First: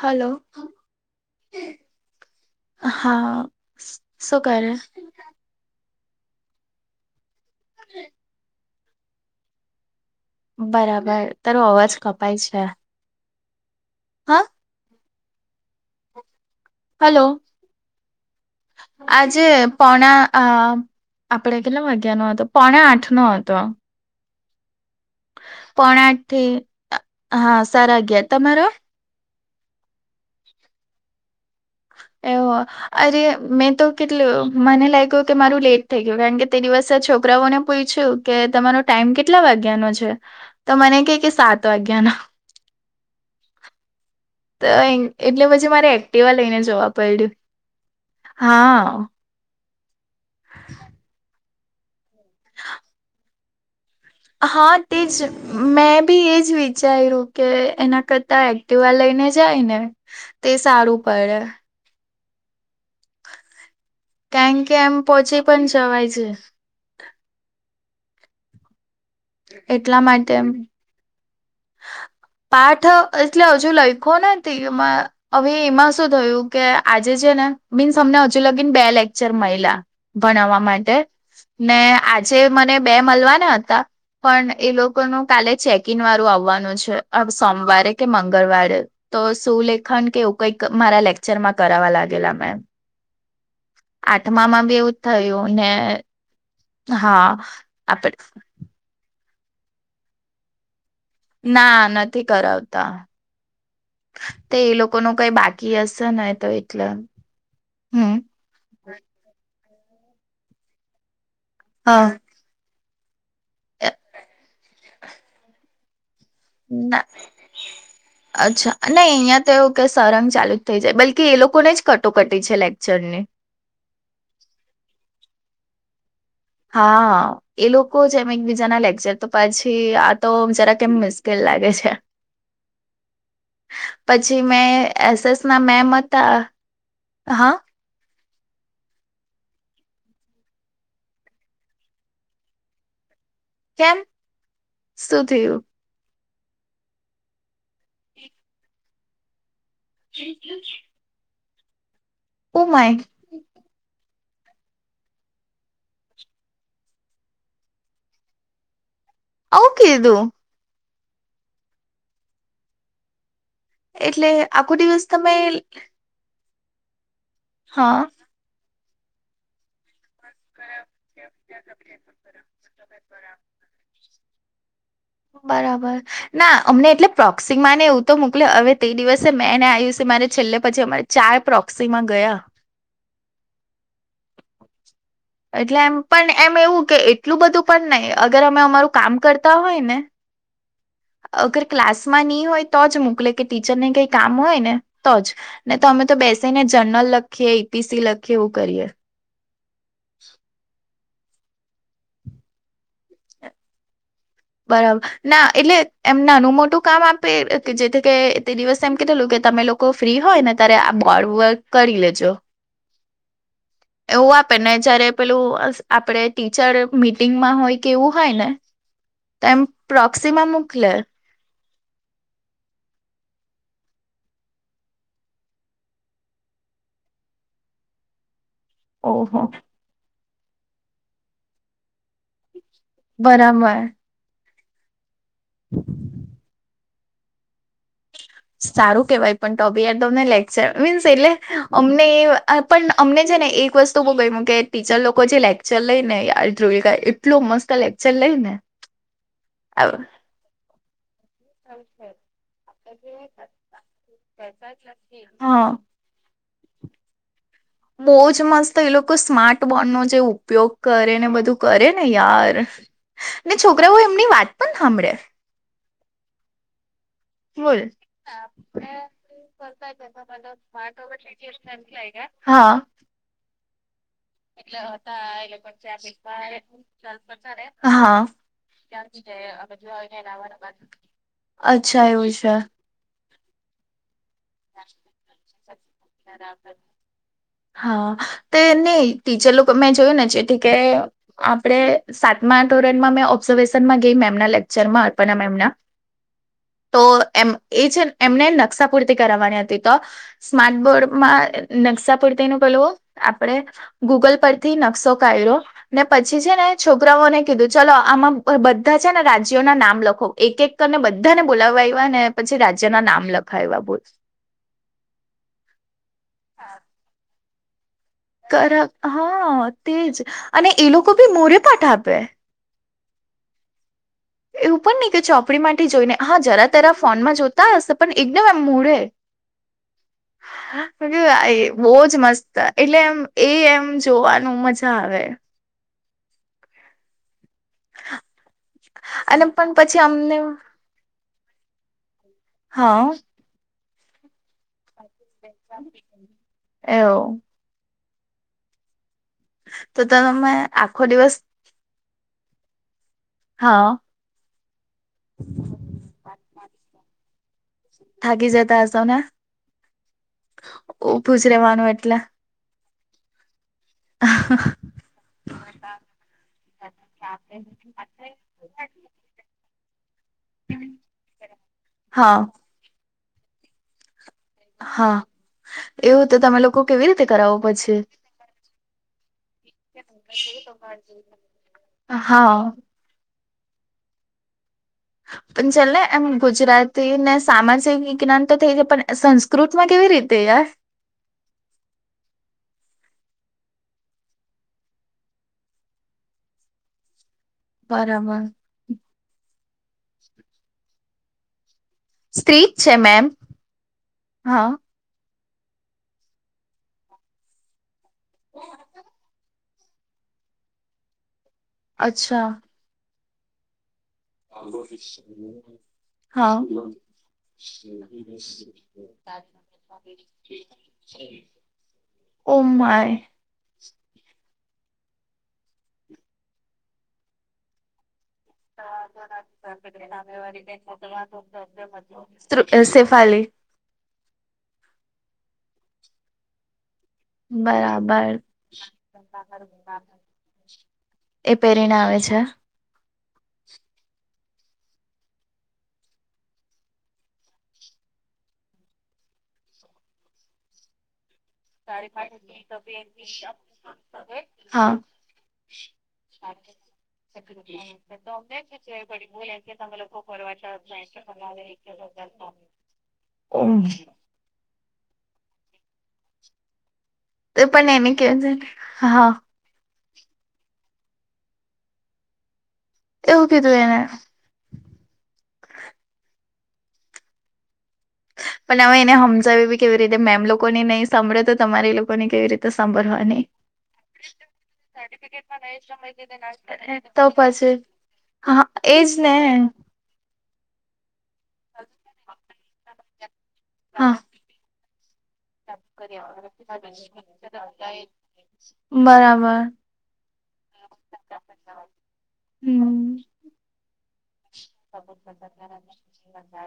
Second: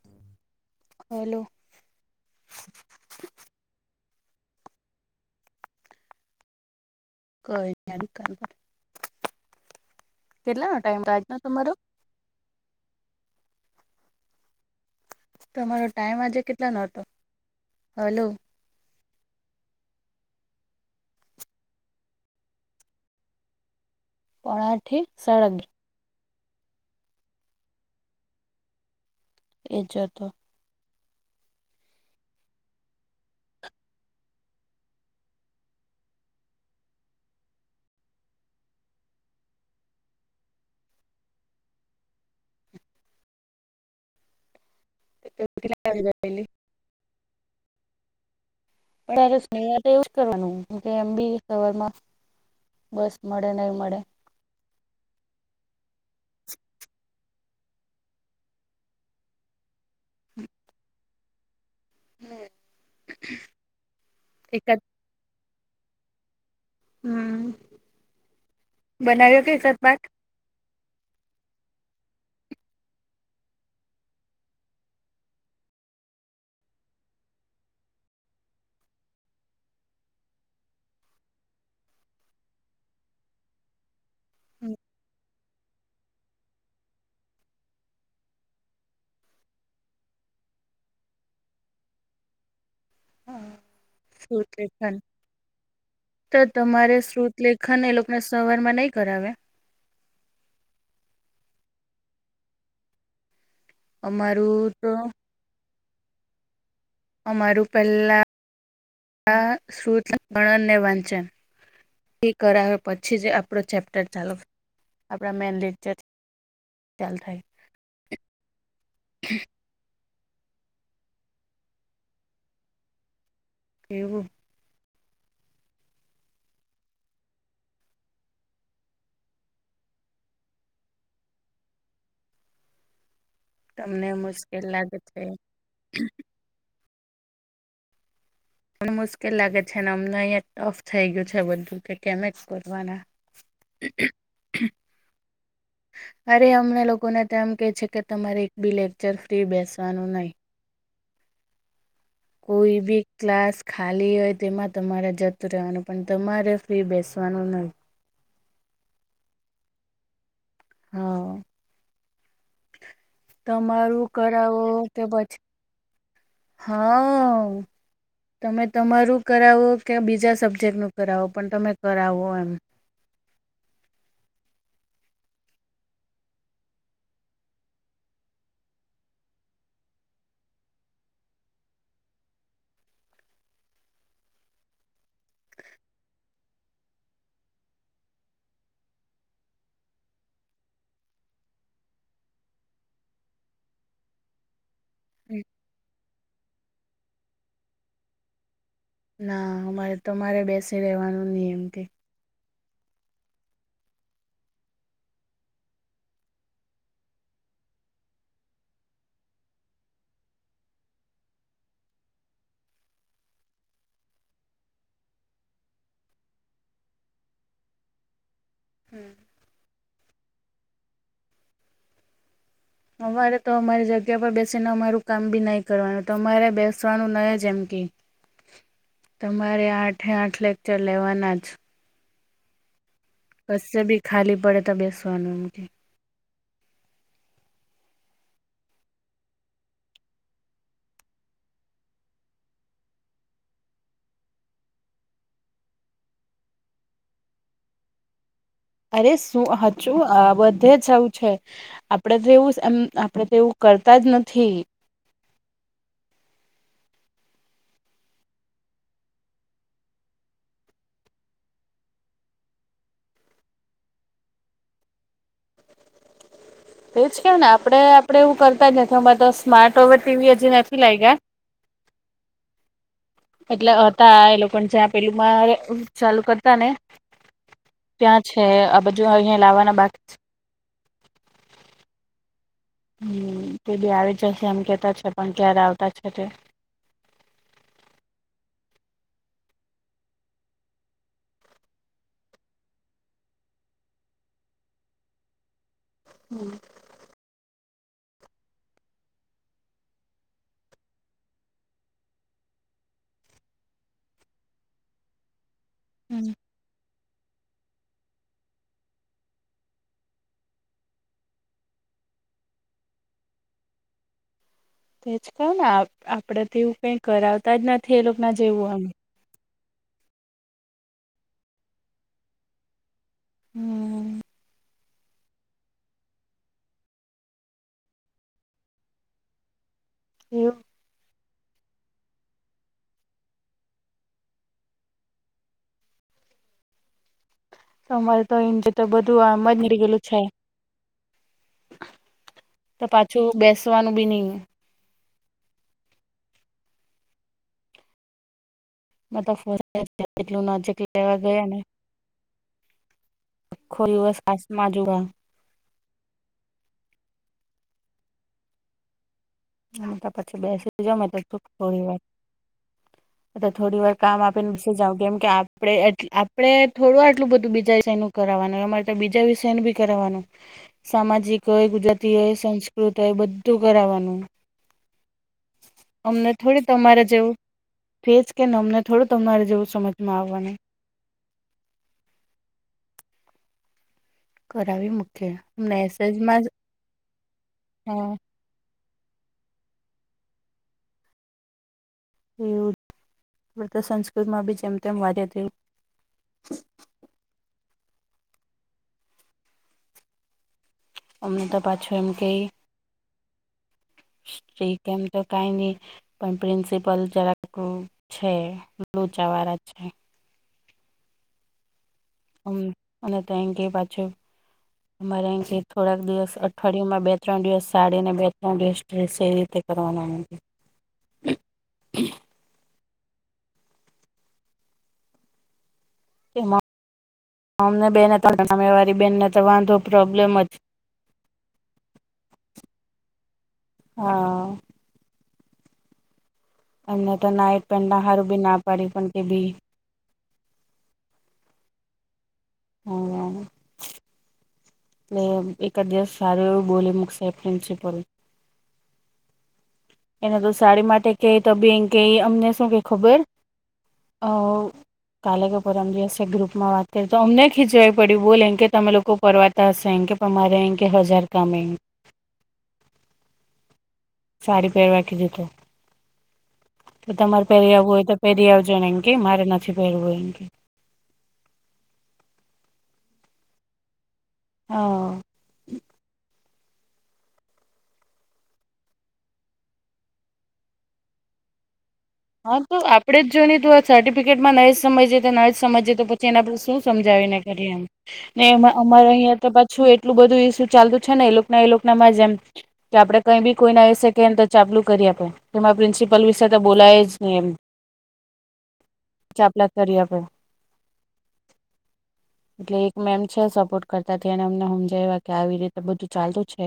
Hello hello હા શું કરે? કાઈ નઈ કરતી. ટાઈમ બરાબર આજનો તારું તમારો અવાજ કપાય છે. હા તમારો ટાઈમ આજે કેટલા નહો હતો હલો હલો? આજે પોણા અ આપડે કેટલા વાગ્યા નો હતો પોણે આઠ નો હતો. પોણા આઠી સળગ પોણા આઠ થી હા સારા અગયાર. તમારો? એ જ હતો. એવું અરે મેં તો કેટલું મને લાગ્યું કે મારું લેટ થઈ ગયું કારણ કે તે દિવસે છોકરાઓને પૂછ્યું? કે તમારો ટાઈમ કેટલા વાગ્યાનો છે? તો મને કે કે સાત વાગ્યાનો. એટલે પછી મારે એક્ટિવા પણ લઈને જોવા પડ્યું હા. સ તો એવું જ કરવાનુંમ કે એમ બી સવારમાં બસ મળે નહી મળે? હા તે જ મેં બી એજ વિચાર્યું કે એના કરતા એક્ટિવા લઈને જાય ને? તે સારું પડે. હમ કારણ કે એમ પોહોંચી પણ જવાય છે. હમ બનાવ્યો કે એકાદ એટલા પાઠ માટે એમ પાઠ એટલે હજુ લખો નથી એમાં હવે એમાં શું થયું કે? આજે છે ને મીનસ મને હજુ લગીને બે લેક્ચર મળલા ભણાવવા માટે, ને આજે મને બે મળલવાના હતા. પણ એ લોકોનું કાલે ચેકિન વાળું આવવાનું છે સોમવારે કે મંગળવારે તો સુું લેખન કે એવું કઈક મારા લેક્ચર માં કરાવવા લાગેલા મેમ [inaudible] આઠમા શ્રુત માં બી લેખન એવુંજ થયું ને તો તમારે હા. શ્રોતલેેખન એ આપડ લોકોને સવાર માં નહી કરાવે? ના નથી કરાવતા [inaudible] તે એ અમારું તો લોકો ન કઈ બાકી કિયાસન તો એટલે. અમારું હમ. પહેલા શુત ગણનને વાંચન હા એ કરાવે પછી જ આપડો ચેપ્ટર ચાલુ આપડા મેન લેક્ચર ના ચાલ થાય અચ્છા નહી અહીયાં તો એવું કે સરંગ ચાલુ જ થઈ જાય બલકી એ લોકોને જ કટોકટી છે લેક્ચરની એવું હા એ લોકો જ એમ એકબીજાના લેક્ચર તો પછી આ તો જરા કેમ મિસ્કેલ લાગે છે. તમને પછી મુશ્કેલ મેં લાગે એસ છે એસ ના મેમ હતા હા તને મુશ્કેલ લાગે છે ને અમને અહિયાં ટફ થઈ ગયું છે બધું કે કેમે ક કરવાના કેમ શું થયું અરે અમને લોકોને તો એમ કે છે કે તમારે એક બી લેક્ચર ફ્રી બેસવાનું નહી. [inaudible] ઓ કોઈ માય બી ક્લાસ ખાલી હોય તેમાં તમારે જતું રહેવાનું પણ તમારે ફ્રી બેસવાનું નય આવ કીધું હા તમારું એટલે કરાવો આખો કે દિવસ તમે પછી હા હા તમે તમારું કરાવો કે બીજા સબ્જેક્ટ નું કરાવો પણ તમે કરાવો એમ બરાબર ના અમને એટલે પ્રોક્સિમા ને એવું તો મોકલે હવે તે દિવસે મેં ને આયુષી મારે છેલ્લે પછી અમારે ચાય પ્રોક્સીમાં ગયા એટલે એમ પણ એમ એવું કે એટલું બધું પણ નહી અગર અમે અમારું કામ કરતા હોય ને અગર ક્લાસમાં નહી હોય તો જ મોકલે કે ટીચરને કઈ કામ હોય ને તો જ ને તો અમે તો બેસી ને જર્નલ લખીએ એ પીસી લખીએ એવું કરીએ. ના અમારે તમારે બેસી રહેેવાનું ની એમ કેય. બરાબર ના એટલે એમ નાનું મોટું કામ આપે જેથી કે તે દિવસે એમ કીધુંલું કે તમે લોકો ફ્રી હોય ને ત્યારે આ બોડ વર્ક કરી લેજો. એવું આપે ને જયારે પેલું આપડે ટીચર મીટિંગમાં હોય કે એવું હોય ને તો એમ પ્રોક્સિમા મોકલે. અમારે તો અમારી જગ્યા પર બેસીને અમારું કામ બી નહી કરવાનું તમારે બેસવાનું નહી જ એમ કે. [inaudible] તમારે આઠે આઠ લેક્ચર લેવાના જ. કસે બરાબર બી ખાલી પડે તો બેસવાનું એમકે. સારું કેવાય પણ તોબીયાર તો અમને લેક્ચર મીન્સ એટલે અમને પણ અમને છે ને એક વસ્તુ બહુ ગયમુ કે ટીચર લોકો જે લેક્ચર લઈ ને યાર [unintelligible] એટલો મસ્ત લેક્ચર લઈ ને. અરે શું હજુ હા બધે જ આવું છે આપડે તો એવું એમ આપણે તો એવું કરતા જ નથી. હા. [inaudible] બહુજ મસ્ત એ લોકો સ્માર્ટ બોર્ડનો જે ઉપયોગ કરે ને બધું કરે ને યાર ને છોકરાઓ એમની વાત પણ સાંભળે. એજ કેવ ને આપડે બોલ આપડે એવું કરતા જ નથી અમારે તો સ્માર્ટ ઓવેર ટીવી હજી નથી લાયગા. હા એટલે હતા એ લોકો જ્યાં પેલું મા ચાલુ કરતા ને [inaudible] ત્યાં છે આ બાજુ અહીં લાવવાના બાકી છે. [unintelligible] હમ તે બી આવી જશે એમ કેતા છે પણ ક્યારે આવતા છે તે હા તે નહી ટીચર લોકો મેં જોયું ને જેથી કે આપણે સાતમા ધોરણમાં મેં ઓબ્ઝર્વેશનમાં ગઈ મેમના લેક્ચરમાં અર્પના મેમના. હમ. તો એમ એ છે એમને નકશા પૂરતી કરાવવાની હતી. તો સ્માર્ટ બોર્ડમાં નકશા પડતી ન પેલ આપડે ગૂગલ પરથી નકશો કર્યો ને પછી છે ને છોકરાઓને કીધું ચલો આમાં બધા છે ને રાજ્યોના નામ લખો. એક-એક તને બધાને બોલાવવા આવવા ને પછી રાજ્ય ના નામ લખાવ એવા બોલ. તેજ કહ ને આપડે તો એવું કઈ કરાવતા જ નથી એ લોકો ના જેવું કર આમ. હા તેજ અને એ લોકો ભી મોરે પાઠ આપે. હમ. એવું પણ નહી કે ચોપડી માટેથી જોઈને હા જરા તરા ફોનમાં જોતા હશે પણ એકદમ આમ મોડે. [unintelligible] [unintelligible] એ બહજ મસ્ત એટલે એમ એ એમ જોવાનું મજા આવે. તમારે તો ઇંજે તો બધું અને આમ જ પણ નીરી પછી ગયેલું છે. અમને તો હા પાછું બેસવાનું બી ની. એઓ. [unintelligible] તો કેટલું તમે નજીક આખો લેવા દિવસ ગયા ને આખો હા દિવસ પાસમાં જુદાં. [unintelligible] થકી જાયતા આસ નાને? હ તો પછી બેસી જમટલે જ થોડી રેવાનું વાર એટલે એટલે થોડી વાર કામ આપેનેસે જાવ કેમ કે આપડે આપડે થોડું આટલું બધું બીજાય છે એનું કરાવનું એમાંરે તો બીજા વિષય ન ભી કરવાનું સામાજિક હોય, ગુજરાતી હોય, હા સંસ્ કૃત એ બધું કરાવવાનું. હા. એવું અમને તો તમે થોડી લોકો તમારે કેવી રીતે જેવું કરાવો પછી? ભેજ કે ને અમને થોડું તમારે જેવું સમજમાં આવવાનું હા. કરાવવી મુ પણ ચલે એમ ગુજરાતીને, સામાજિક હા વિજ્ઞાન તો થઈ જાય પણ સં સ્કૃત માં કેવી રીતે યાર? એવું આપ સંસ્કૃત માં બી જેમ તેમ વા્યા તે બરાબર. અમતા પાછું એમ કેઈ સ્ત્રી છે મેમ હા કેઈ એમ તો કઈ નહી પણ પ્રિન્સિપલ જરા [inaudible] લોચાવાળા છે. અચ્છા હ અને થંકય પાછું અરે અં થોડાક દિવસ હા અઠવાડિયમાં બે ત્રણ દિવસ સાડી ને બે ત્રણ દિવસ ડ્રેસ એવી રીતે કરવાના એમ કે. ઓ માઈ. કે અમને બેન [inaudible] [inaudible] સેફાલી. હા. અમને તો ના નાઈટ પેન્ટ હારું બરાબર. બી ના પાડી પણ તે બી એ પહેરીને આવે છે. હ [inaudible] એલે એકા દિવસ સારું એવું બોલી મગ સાહેબ પ્રિન્સિપલ એને તો સાડી માટે કે ત બેિન કે અમને શું કે ખબર અ હા કાલે કે પરમ દિવશે ગ્રુપમાં વાત કરી તો અમને ખીચવાવી પડી્યું બોલેમ કે તમે લોકો બોલે પરવાતા કે હશે તમે એમ લોકો મારે એમ ફરવા કે હજાર કામ એમ [inaudible] હમ સાડી પહેરવા કેધું તું. તો તમારે એ પહેરી પણ આવવું હોય એને તો કે પહેરી છે આવજો ને એમકે હા મારે નથી પહેરવું હોય એમકે. એવું કીધું એને હા પણ હવે એને સમજાવી બી કેવી રીતે મેમ લોકો ને નહીં સાંભળે તો તમારી લોકોને કેવી હા રીતે તો આપડે જ સાંભળવાની જોઈ ન તું આ સર્ટિફિકેટમાં ન જ સમજી જે તો ન જ સમજ જે તો જેના પરડ શું તો સમજાવી ને કરીએ? પછી એમ ને હા અમારે એજ ને અહીંયા તો પાછું એટલું બધું ઇસ્યુ ચાલતું છે ને એલોક ના એલોક નામાં જ એમ કે આપણે કંઈ બી કોઈને વીષે હા કીયે. ચાપલું કરી આપે તે પ્રિન્સિપલ વિશે બોલાય નહી એમ બરાબર! ચાપલા કરી આપે એટલે એક હમ મેમ છે. સપોર્ટ કરતા તેને અમને સમજાયવા કે આવી રીતે બધું ચાલતું છે.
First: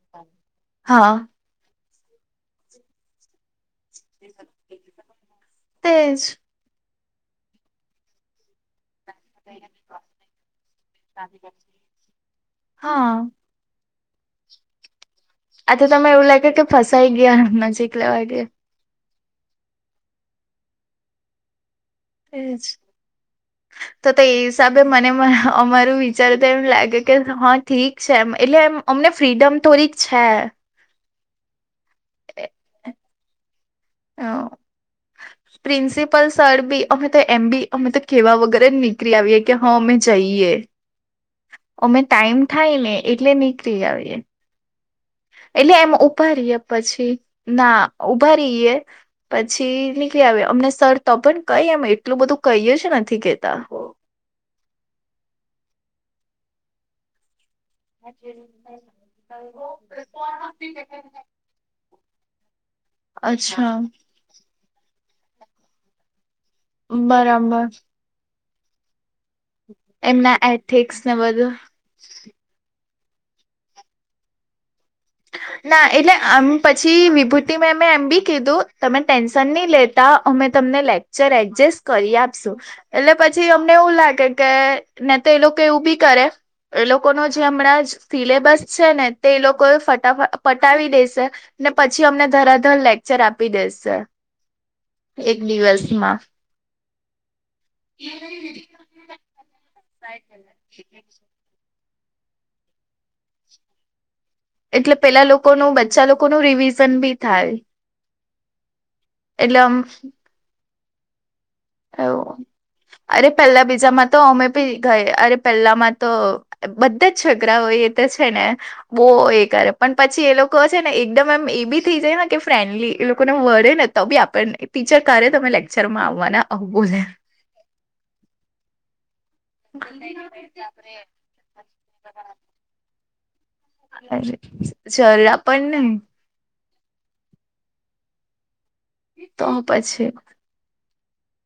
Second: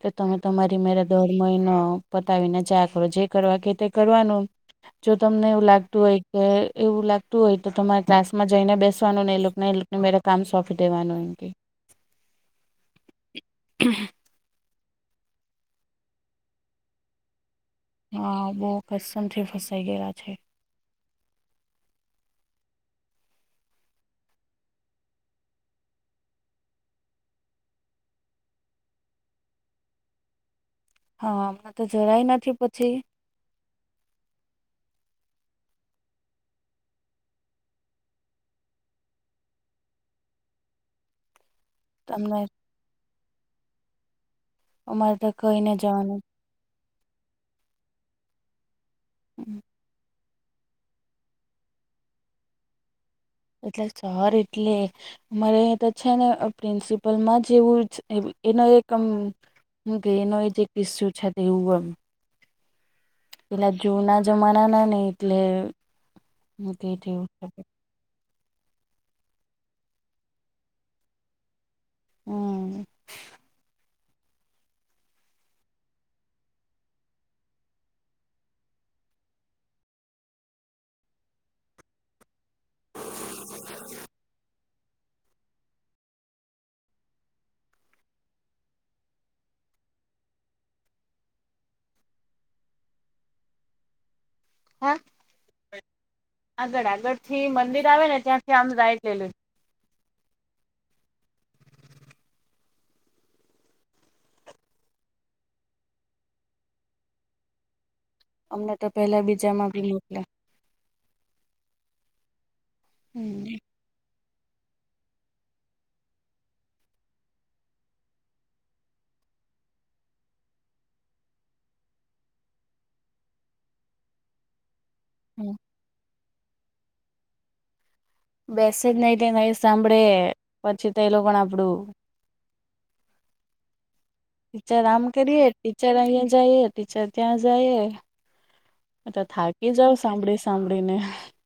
તો તમે તમારી મેરા હા દોઢ મહિનો પતાવીને ચા [inaudible] કરો. જે કરવા કે તે કરવાનું. જો તમને એવું લાગતું હોય તેજ કે, એવું લાગતું હોય તો, તમારે ક્લાસ માં જઈને બેસ એને એને મેરા કામ સોંપી દેવાનું. હા હા. આ તો તમે એવું લાગ્યું કે, ફસાઈ ગયા નજીક લેવા હા! ગયા બહુ કસમથી ફસાઈ ગયેલા છે. એ જ. તો તો એ હિસાબે મને અમારું વિચાર તો એમ લાગે કે, હા ઠીક છે એમ. એટલે એમ અમને ફ્રીડમ તોડીક છે. હા! હમણા તો જરાય નથી પછી. હા! પ્રિન્સિપલ સર બી, અમે તો એમ બી અમે તો કહેવા વગેરે જ નીકળી આવીએ કે. હા અમે જઈએ. અમે ટાઈમ તમને થાય ને, એટલે નીકળી આવએ. અમારે તો કઈને જવાનું. રહીએ પછી ના ઉભા રહીએ. પછી નીકળી આવે અમને સર તો પણ કઈ અ એટલું બધું કહીએ જ નથી કેતા. એટલે સર એટલે અમારે તો છે ને પ્રિન્સિપલમાં જ એવું એનો એક આમ કે એનો એક ઇસ્સુ છે એવું એમ. પેલા અચ્છા જૂના જમાના ના ને એટલે હવું. બરાબર [unintelligible] એમના એથિક્સને બધું હમ! ના એટલે આમ પછી, વિભૂતિ મે મેં એમ બી કીધું તમે ટેન્શન નહી લે અમે તમને લેક્ચર એડજસ્ટ કરી આપશું. એટલે પછી અમને એવું લાગે કે ને તો એ લોકો એવું બી કરે એ લોકો ન જે હમણાં, સિલેબસ છે ને, તે એ લોકો ફટ પટાવી દેશે ને. પછી અમને તરત જ લેક્ચર આપી દેશે. હા! એક દિવસમાં આગળ આગળથી મંદિર આવે ને, ત્યાંથી આમ રાઇટ લઈ લેજો. [inaudible] એટલે પેલા લોકોનું, બચા લોકોનું રિવિઝન બી થાય. અમને તો પેલા એટલે બીજામાં આમ બી નીકલા એવું અરે હમ પેલા બીજામાં તો અમેબી અરે પેલામાં તો, બધા જ છગડાઓ એ તો છે ને બહુ એ કરે. પણ પછી એ લોકો છે ને, એકદમ એમ એ બી થઈ જાય ને કે ફ્રેન્ડલી એ લોકોને વરેને તો બી આપને ટીચર ક્યારે તમે લેક્ચરમાં આવવાના આવુ બોલે. બેસે જ નહી નઈ સાંભળે. પછી તો એ લોકો આપડું [unintelligible] ટીચર આમ જરા કરીએ, પણ ટીચર નહી અહીંયા જઈએ, ટીચર ત્યાં જઈએ, મે તો થાકી જાાવ સાંભળી સાંભળીને.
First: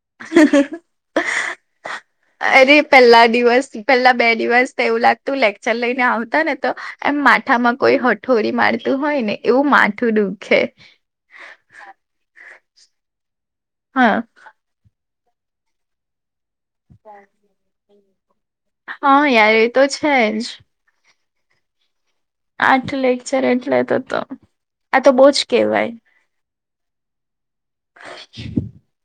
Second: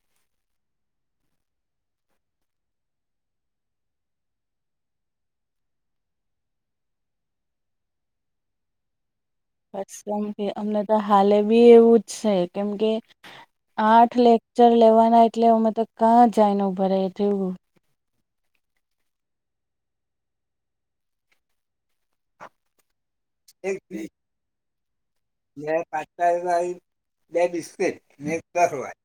[inaudible] અરે પેલા દિવસ પેલા બે દિવસ તો એવું લાગતું, લેક્ચર લઈને આવતા ને તો એમ માથામાં કોઈ હઠોરી મારતું હોય ને, એવું બસ માથું દુખે. અમને તો હાલે બી એવું જ છે, કેમકે આઠ હા લેક્ચર લેવાના એટલે અમે તો કા જાનું પડે તેવું હ યાર એ તો છે જ. આઠ લેકચર એક એટલે તો તો આ તો બો જ કેહેવાય [unintelligible]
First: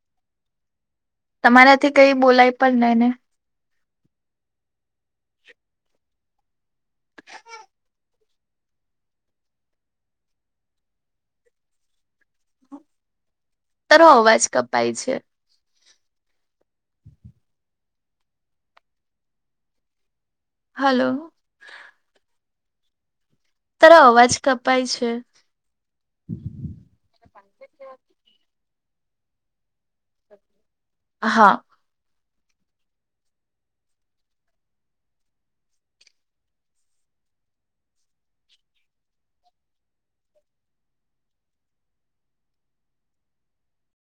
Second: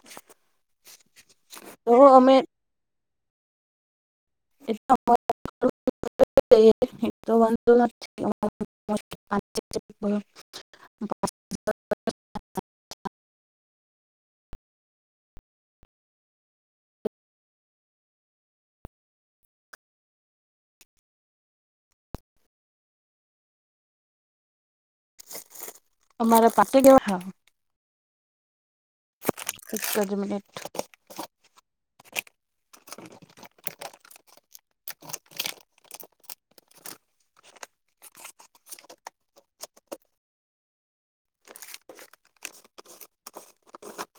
[inaudible] તો તમારાથી કઈ અમે બોલાય પણ નય ને [inaudible] [unintelligible] તારો અવાજ કપાય છે. હલો તારો અવાજ કપાય છે. અમારે [unintelligible] એક જ મિનિટ હા